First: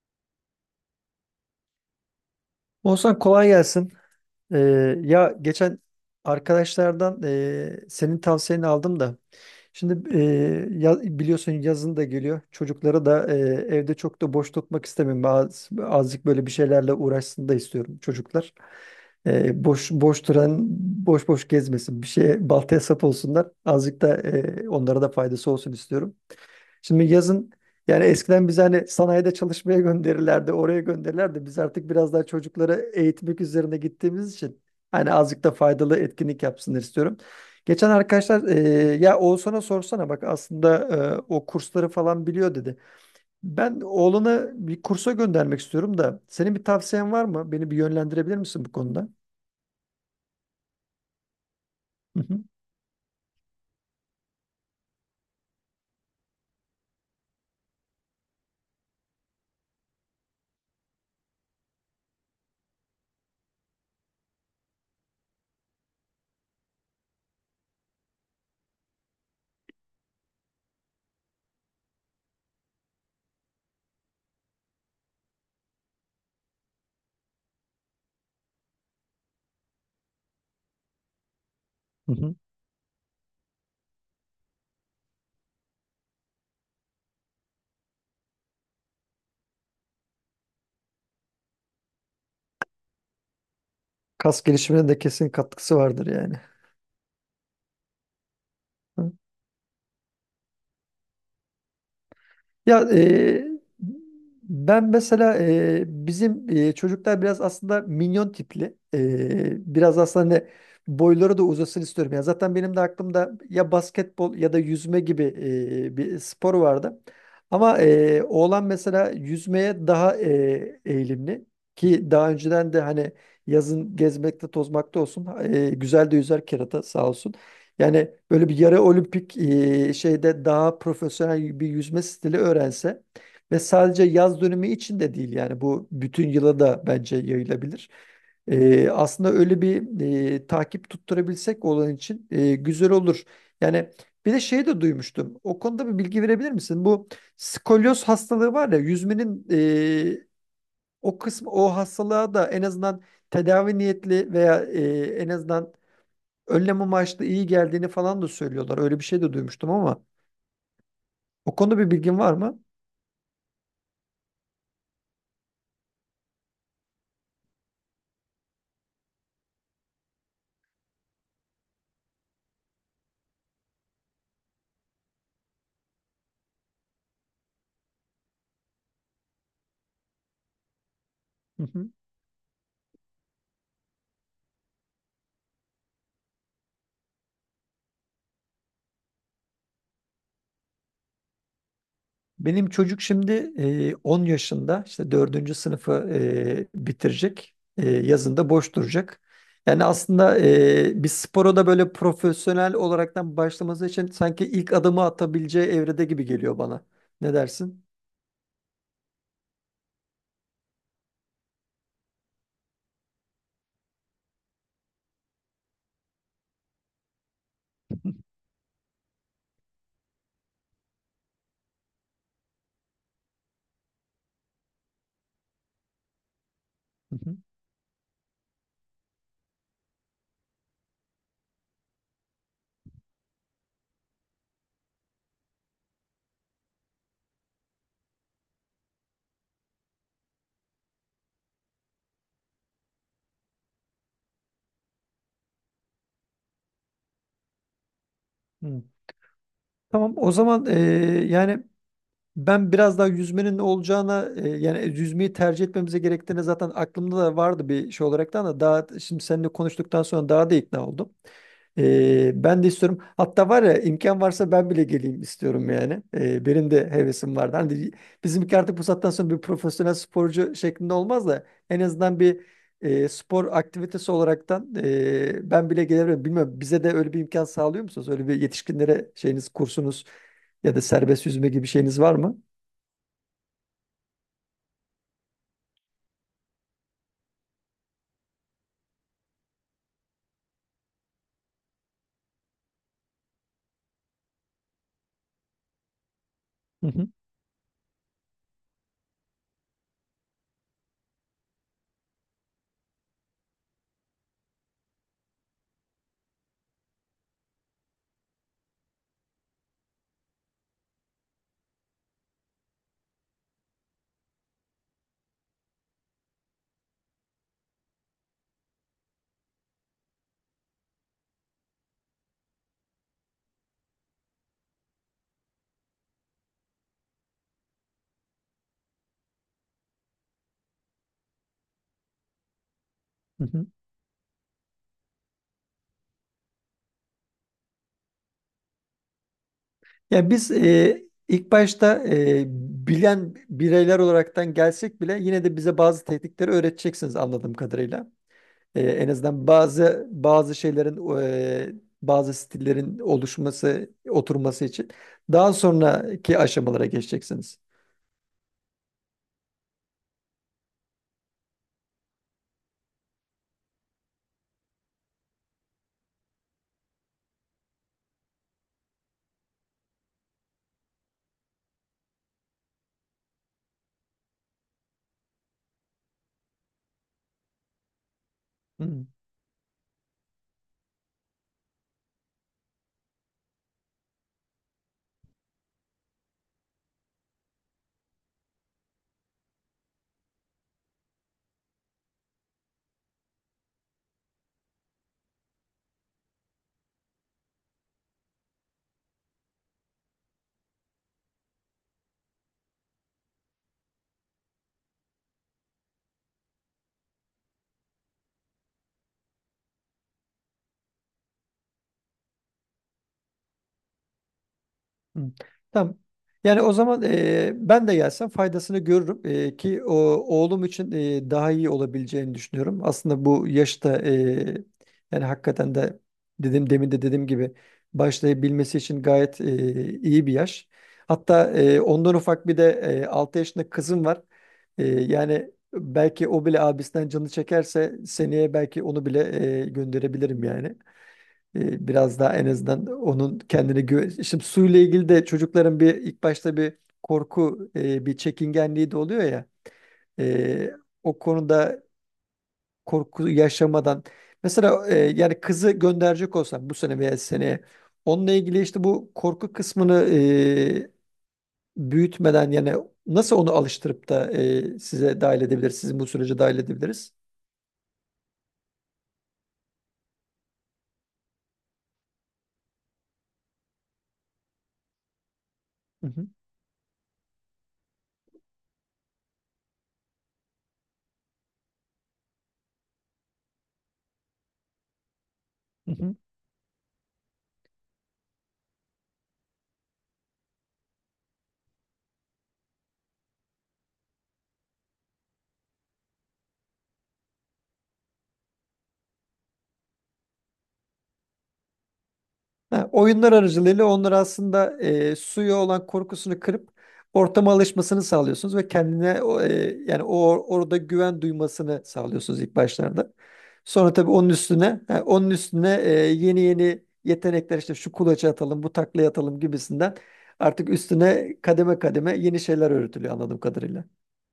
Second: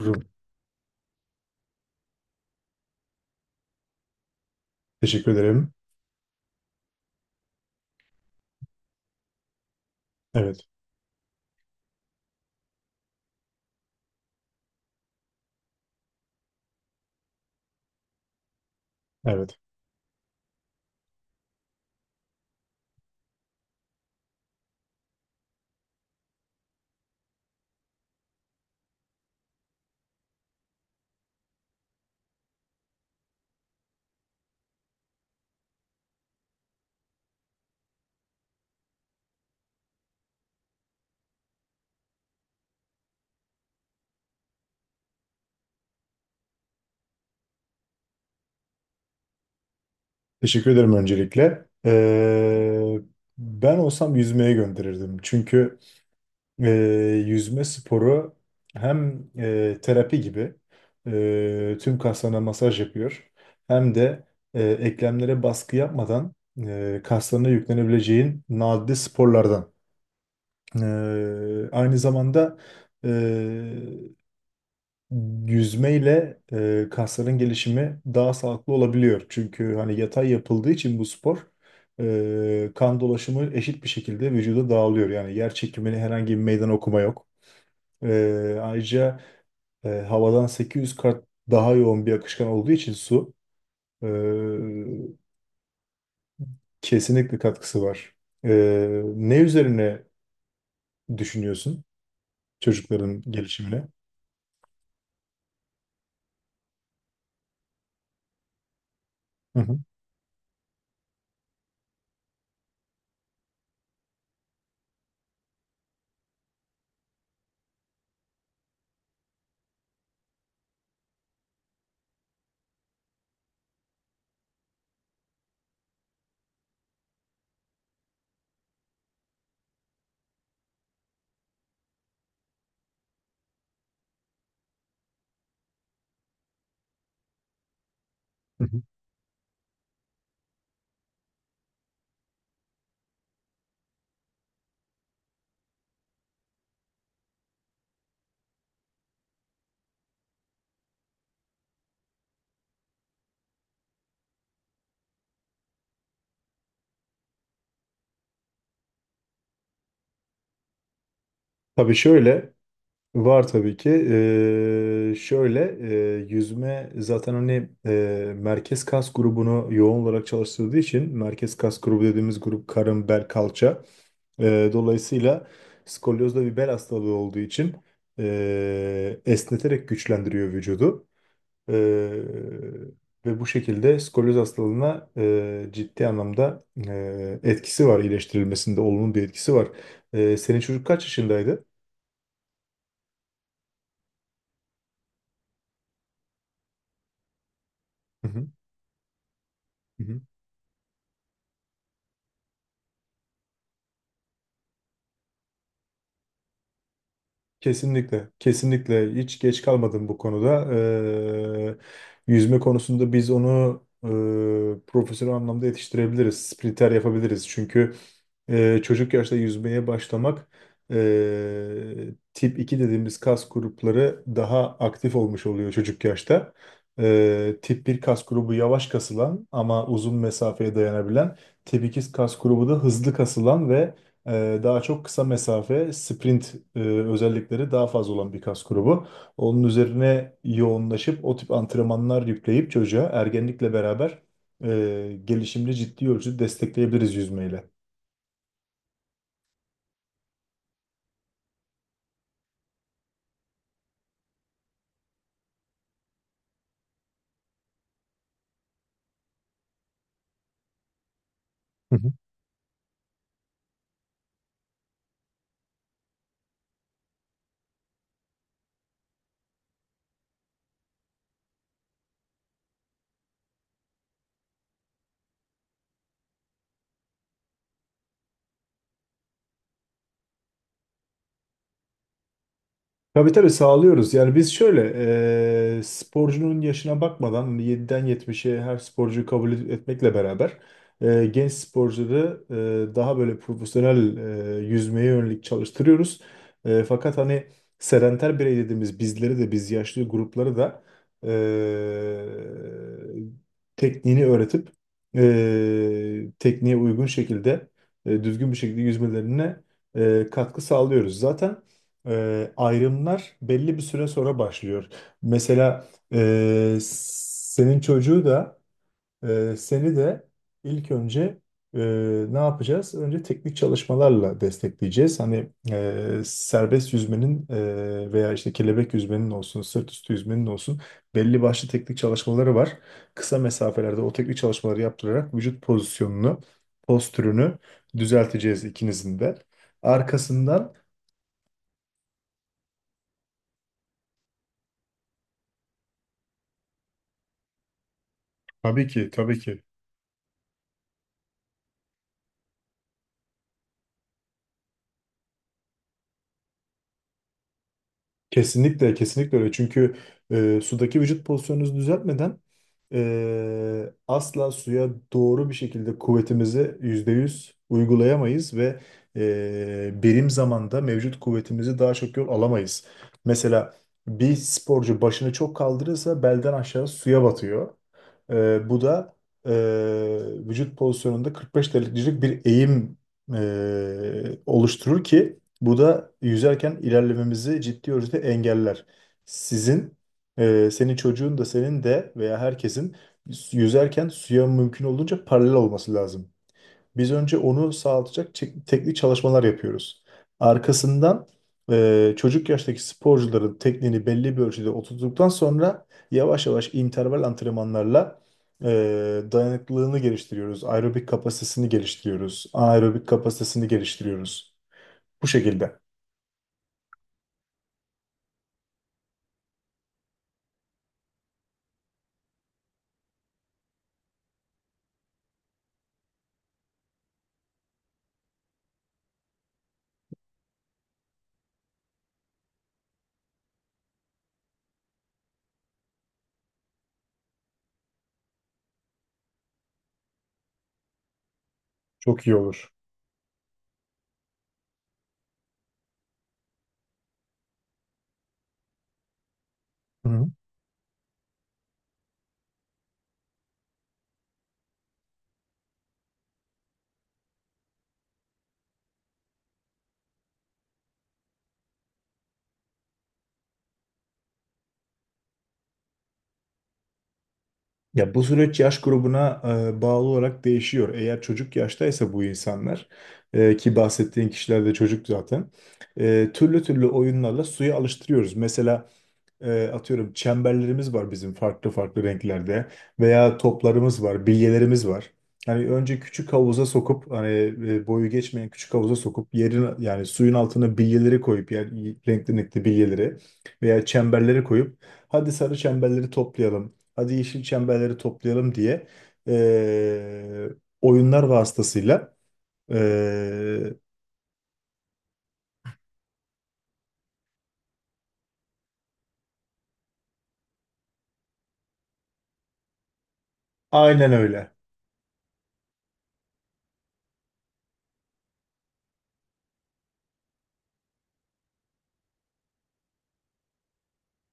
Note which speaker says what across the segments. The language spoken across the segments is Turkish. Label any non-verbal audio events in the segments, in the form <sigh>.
Speaker 1: Rum.
Speaker 2: Oğuzhan kolay gelsin. Ee,
Speaker 1: Teşekkür
Speaker 2: ya
Speaker 1: ederim.
Speaker 2: geçen arkadaşlardan senin tavsiyeni aldım da. Şimdi
Speaker 1: Evet,
Speaker 2: ya- biliyorsun yazın da geliyor. Çocukları da evde çok da boş tutmak istemiyorum. Azıcık böyle bir şeylerle uğraşsın da istiyorum çocuklar.
Speaker 1: evet.
Speaker 2: Boş boş duran, boş boş gezmesin. Bir şeye baltaya sap olsunlar. Azıcık da onlara da faydası olsun istiyorum. Şimdi yazın yani eskiden biz hani sanayide çalışmaya gönderirlerdi, oraya gönderirlerdi. Biz artık biraz daha çocukları eğitmek üzerine gittiğimiz için hani azıcık da faydalı etkinlik yapsınlar istiyorum. Geçen arkadaşlar ya Oğuzhan'a sorsana bak aslında o kursları falan biliyor dedi. Ben oğlunu bir kursa göndermek istiyorum da senin bir tavsiyen var mı? Beni bir yönlendirebilir misin bu konuda?
Speaker 1: Teşekkür ederim öncelikle.
Speaker 2: Hı hı.
Speaker 1: Ben olsam yüzmeye gönderirdim. Çünkü e, yüzme sporu hem terapi gibi tüm kaslarına masaj yapıyor. Hem de eklemlere baskı yapmadan kaslarına yüklenebileceğin nadide sporlardan. Aynı zamanda e, yüzmeyle kasların gelişimi daha sağlıklı olabiliyor. Çünkü hani yatay yapıldığı için bu spor
Speaker 2: Hı hı.
Speaker 1: kan dolaşımı eşit bir şekilde vücuda dağılıyor. Yani yer çekimini herhangi bir meydan okuma yok. Ayrıca havadan 800 kat daha yoğun bir akışkan olduğu için su e,
Speaker 2: Kas gelişimine de kesin katkısı vardır yani.
Speaker 1: kesinlikle katkısı var.
Speaker 2: Hı.
Speaker 1: Ne üzerine düşünüyorsun
Speaker 2: Ya
Speaker 1: çocukların gelişimine?
Speaker 2: ben mesela bizim çocuklar biraz aslında minyon tipli.
Speaker 1: Hı
Speaker 2: E,
Speaker 1: hı.
Speaker 2: biraz aslında hani boyları da uzasın istiyorum. Ya zaten benim de aklımda ya basketbol ya da yüzme gibi bir spor vardı. Ama oğlan mesela yüzmeye daha eğilimli ki daha önceden de hani yazın gezmekte tozmakta olsun, güzel de yüzer kerata sağ olsun. Yani böyle bir yarı olimpik şeyde daha profesyonel bir yüzme stili öğrense ve sadece yaz dönemi için de değil yani bu bütün yıla da bence yayılabilir.
Speaker 1: Hı hı.
Speaker 2: Aslında öyle bir takip tutturabilsek olan için güzel olur. Yani bir de şey de duymuştum. O konuda bir bilgi verebilir misin? Bu skolyoz hastalığı var ya, yüzmenin o kısmı o hastalığa da en azından tedavi niyetli veya en azından önlem amaçlı iyi geldiğini falan da söylüyorlar. Öyle bir şey de duymuştum ama o konuda bir
Speaker 1: Tabii
Speaker 2: bilgin var
Speaker 1: şöyle.
Speaker 2: mı?
Speaker 1: Var tabii ki. Şöyle yüzme zaten hani merkez kas grubunu yoğun olarak çalıştırdığı için merkez kas grubu dediğimiz grup karın, bel, kalça. Dolayısıyla skolyoz da bir bel hastalığı olduğu için esneterek güçlendiriyor vücudu.
Speaker 2: Hı hı.
Speaker 1: Ee, Ve bu şekilde skolyoz hastalığına ciddi anlamda etkisi var, iyileştirilmesinde olumlu bir etkisi var. Senin çocuk kaç yaşındaydı?
Speaker 2: Benim çocuk şimdi 10 yaşında, işte dördüncü sınıfı bitirecek. E,
Speaker 1: Hı hı.
Speaker 2: yazında boş duracak. Yani
Speaker 1: Hı hı.
Speaker 2: aslında bir spora da böyle profesyonel olaraktan başlaması için sanki ilk adımı atabileceği evrede gibi geliyor bana. Ne dersin?
Speaker 1: Kesinlikle, kesinlikle hiç geç kalmadım bu konuda. Yüzme konusunda biz onu profesyonel anlamda yetiştirebiliriz, sprinter yapabiliriz. Çünkü
Speaker 2: <laughs>
Speaker 1: çocuk yaşta yüzmeye başlamak ee, tip 2 dediğimiz kas grupları daha aktif olmuş oluyor çocuk yaşta.
Speaker 2: Hı hı.
Speaker 1: Tip bir kas grubu yavaş kasılan ama uzun mesafeye dayanabilen. Tip 2 kas grubu da hızlı kasılan ve daha çok kısa mesafe sprint özellikleri daha fazla olan bir kas grubu. Onun üzerine yoğunlaşıp o tip antrenmanlar yükleyip çocuğa ergenlikle beraber gelişimini ciddi ölçüde destekleyebiliriz yüzmeyle.
Speaker 2: Hı. Tamam o zaman, yani ben biraz daha yüzmenin ne olacağına, yani yüzmeyi tercih etmemize gerektiğine zaten aklımda da vardı bir şey olarak da, ama daha şimdi seninle konuştuktan sonra daha da ikna oldum. E, ben de istiyorum. Hatta var ya, imkan varsa ben bile geleyim istiyorum yani. E, benim de hevesim vardı. Hani bizimki artık bu saatten sonra bir profesyonel sporcu şeklinde olmaz da en azından bir spor aktivitesi olaraktan ben bile gelebilirim. Bilmiyorum, bize de öyle bir imkan sağlıyor musunuz? Öyle bir yetişkinlere şeyiniz kursunuz ya da serbest yüzme gibi bir şeyiniz var mı?
Speaker 1: Tabii tabii sağlıyoruz. Yani biz şöyle sporcunun yaşına bakmadan hani 7'den 70'e her sporcuyu kabul etmekle beraber genç sporcuları daha böyle profesyonel yüzmeye yönelik çalıştırıyoruz.
Speaker 2: Hı hı,
Speaker 1: Fakat hani sedenter birey dediğimiz bizleri de biz yaşlı grupları da e, tekniğini öğretip tekniğe uygun şekilde düzgün bir şekilde yüzmelerine katkı sağlıyoruz. Zaten ayrımlar belli bir süre sonra başlıyor. Mesela senin çocuğu da seni de ilk önce e, ne yapacağız? Önce teknik çalışmalarla destekleyeceğiz. Hani serbest yüzmenin veya işte kelebek yüzmenin olsun, sırt üstü yüzmenin olsun belli başlı teknik çalışmaları var. Kısa
Speaker 2: hı hı.
Speaker 1: mesafelerde o teknik çalışmaları yaptırarak vücut pozisyonunu, postürünü düzelteceğiz ikinizin de.
Speaker 2: Yani biz
Speaker 1: Arkasından
Speaker 2: ilk başta bilen bireyler olaraktan gelsek bile yine de bize bazı teknikleri öğreteceksiniz anladığım kadarıyla. E,
Speaker 1: tabii
Speaker 2: en
Speaker 1: ki, tabii
Speaker 2: azından
Speaker 1: ki.
Speaker 2: bazı şeylerin e, bazı stillerin oluşması, oturması için daha sonraki aşamalara geçeceksiniz.
Speaker 1: Kesinlikle, kesinlikle öyle. Çünkü sudaki vücut pozisyonunuzu düzeltmeden asla suya doğru bir şekilde kuvvetimizi %100 uygulayamayız ve birim zamanda mevcut kuvvetimizi daha çok yol alamayız. Mesela bir sporcu başını çok kaldırırsa belden aşağı suya batıyor. Bu
Speaker 2: Hı.
Speaker 1: da vücut pozisyonunda 45 derecelik bir eğim oluşturur ki bu da yüzerken ilerlememizi ciddi ölçüde engeller. Sizin, senin çocuğun da senin de veya herkesin yüzerken suya mümkün olduğunca paralel olması lazım. Biz önce onu sağlatacak teknik çalışmalar yapıyoruz. Arkasından çocuk yaştaki sporcuların tekniğini belli bir ölçüde oturttuktan sonra yavaş yavaş interval antrenmanlarla e, dayanıklılığını geliştiriyoruz. Aerobik kapasitesini geliştiriyoruz. Anaerobik kapasitesini geliştiriyoruz.
Speaker 2: Hı.
Speaker 1: Bu şekilde.
Speaker 2: Tamam. Yani o zaman ben de gelsem faydasını görürüm. E, ki o oğlum için daha iyi olabileceğini düşünüyorum. Aslında bu yaşta yani hakikaten de, dedim demin de dediğim gibi, başlayabilmesi için gayet iyi bir yaş. Hatta ondan ufak bir de 6 yaşında kızım var. E, yani belki o bile abisinden canı çekerse seneye belki onu bile gönderebilirim yani. E, biraz
Speaker 1: Çok iyi
Speaker 2: daha en
Speaker 1: olur.
Speaker 2: azından onun kendine güven... Şimdi suyla ilgili de çocukların bir ilk başta bir korku, bir çekingenliği de oluyor ya.
Speaker 1: Hı.
Speaker 2: E, o konuda korku yaşamadan mesela yani kızı gönderecek olsam bu sene veya seneye onunla ilgili işte bu korku kısmını büyütmeden yani nasıl onu alıştırıp da size dahil edebiliriz, sizin bu sürece dahil edebiliriz?
Speaker 1: Ya bu süreç yaş grubuna bağlı olarak değişiyor. Eğer çocuk yaştaysa bu insanlar ki bahsettiğin kişiler de çocuk zaten
Speaker 2: Hı hı.
Speaker 1: türlü türlü oyunlarla suya alıştırıyoruz. Mesela atıyorum çemberlerimiz var bizim farklı farklı renklerde veya toplarımız var, bilyelerimiz var. Hani
Speaker 2: Hı
Speaker 1: önce
Speaker 2: hı.
Speaker 1: küçük havuza sokup hani boyu geçmeyen küçük havuza sokup yerin yani suyun altına bilyeleri koyup yani renkli renkli bilyeleri veya çemberleri koyup hadi sarı çemberleri toplayalım, hadi yeşil çemberleri toplayalım diye e, oyunlar vasıtasıyla
Speaker 2: Ha, oyunlar
Speaker 1: e,
Speaker 2: aracılığıyla onları aslında suya olan korkusunu kırıp ortama alışmasını sağlıyorsunuz ve kendine yani o orada güven duymasını sağlıyorsunuz ilk başlarda. Sonra tabii
Speaker 1: aynen
Speaker 2: onun
Speaker 1: öyle.
Speaker 2: üstüne, ha, onun üstüne yeni yeni yetenekler, işte şu kulaça atalım, bu taklaya atalım gibisinden artık üstüne kademe kademe yeni şeyler öğretiliyor anladığım kadarıyla.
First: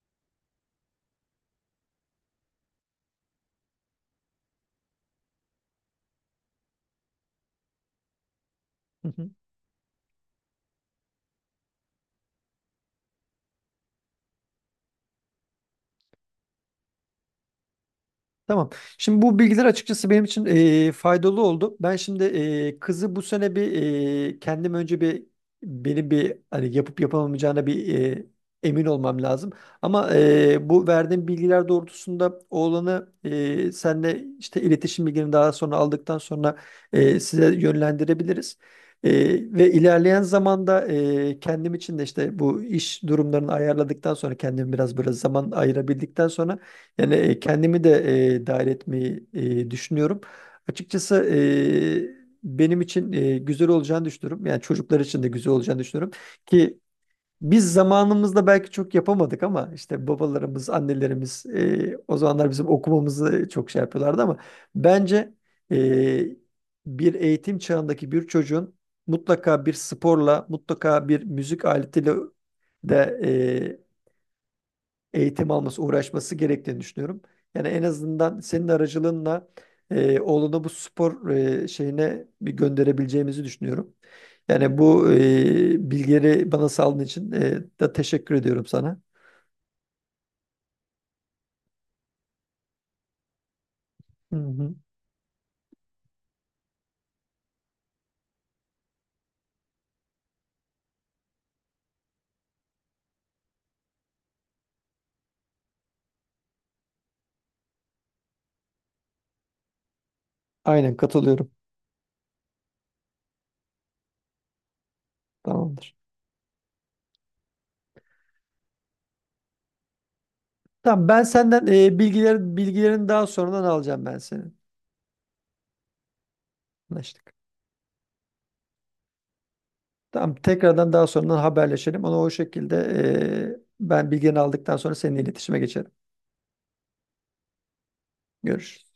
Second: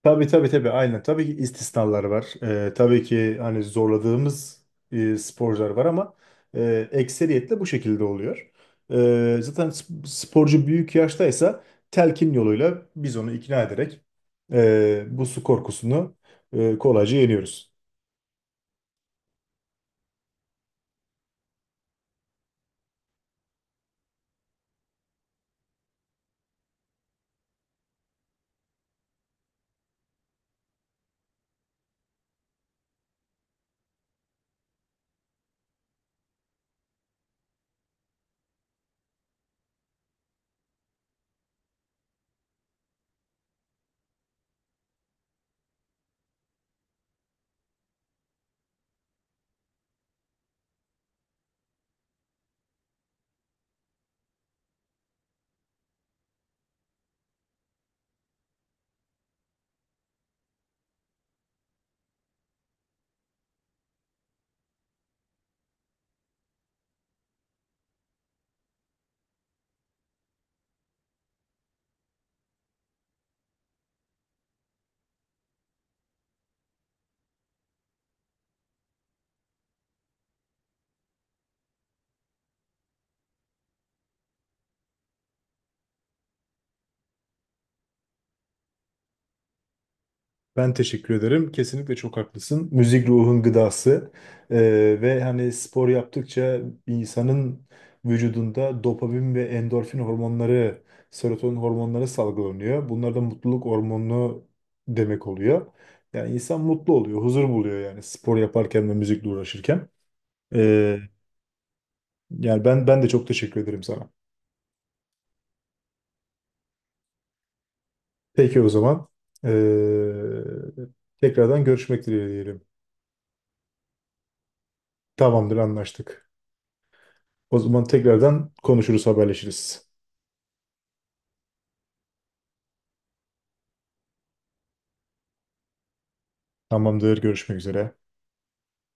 Speaker 1: Tabii tabii tabii aynen. Tabii ki istisnalar var. Tabii ki hani zorladığımız sporcular var ama ekseriyetle bu şekilde oluyor.
Speaker 2: <laughs>
Speaker 1: Zaten sporcu büyük yaştaysa telkin yoluyla biz onu ikna ederek bu su korkusunu kolayca yeniyoruz.
Speaker 2: Tamam. Şimdi bu bilgiler açıkçası benim için faydalı oldu. Ben şimdi kızı bu sene bir kendim önce bir beni bir hani yapıp yapamayacağına bir emin olmam lazım. Ama bu verdiğim bilgiler doğrultusunda oğlanı senle işte iletişim bilgilerini daha sonra aldıktan sonra size yönlendirebiliriz. Ve ilerleyen zamanda kendim için de işte bu iş durumlarını ayarladıktan sonra kendimi biraz böyle zaman ayırabildikten sonra yani kendimi de dahil etmeyi düşünüyorum. Açıkçası benim için güzel olacağını düşünüyorum. Yani çocuklar için de güzel olacağını düşünüyorum. Ki biz zamanımızda belki çok yapamadık ama işte babalarımız, annelerimiz o zamanlar bizim okumamızı çok şey yapıyorlardı, ama bence e, bir eğitim çağındaki bir çocuğun mutlaka bir sporla, mutlaka bir müzik aletiyle de eğitim alması, uğraşması gerektiğini düşünüyorum. Yani en azından senin aracılığınla oğlunu bu spor şeyine bir gönderebileceğimizi düşünüyorum. Yani bu bilgileri bana sağladığın için da teşekkür ediyorum sana.
Speaker 1: Ben teşekkür ederim. Kesinlikle çok haklısın. Müzik ruhun gıdası.
Speaker 2: Hı hı.
Speaker 1: Ve hani spor yaptıkça insanın vücudunda dopamin ve endorfin hormonları, serotonin hormonları salgılanıyor. Bunlar da mutluluk hormonu demek oluyor. Yani insan mutlu oluyor, huzur buluyor yani spor yaparken ve müzikle uğraşırken.
Speaker 2: Aynen
Speaker 1: Ee,
Speaker 2: katılıyorum.
Speaker 1: Yani ben de çok teşekkür ederim sana.
Speaker 2: Tamamdır.
Speaker 1: Peki o zaman
Speaker 2: Tamam, ben
Speaker 1: tekrardan
Speaker 2: senden
Speaker 1: görüşmek dileğiyle diyelim.
Speaker 2: bilgilerini daha sonradan alacağım, ben senin.
Speaker 1: Tamamdır, anlaştık.
Speaker 2: Anlaştık.
Speaker 1: O zaman tekrardan konuşuruz, haberleşiriz.
Speaker 2: Tamam, tekrardan daha sonradan haberleşelim. Onu o şekilde ben bilgilerini aldıktan sonra seninle iletişime geçerim.
Speaker 1: Tamamdır, görüşmek üzere.
Speaker 2: Görüşürüz.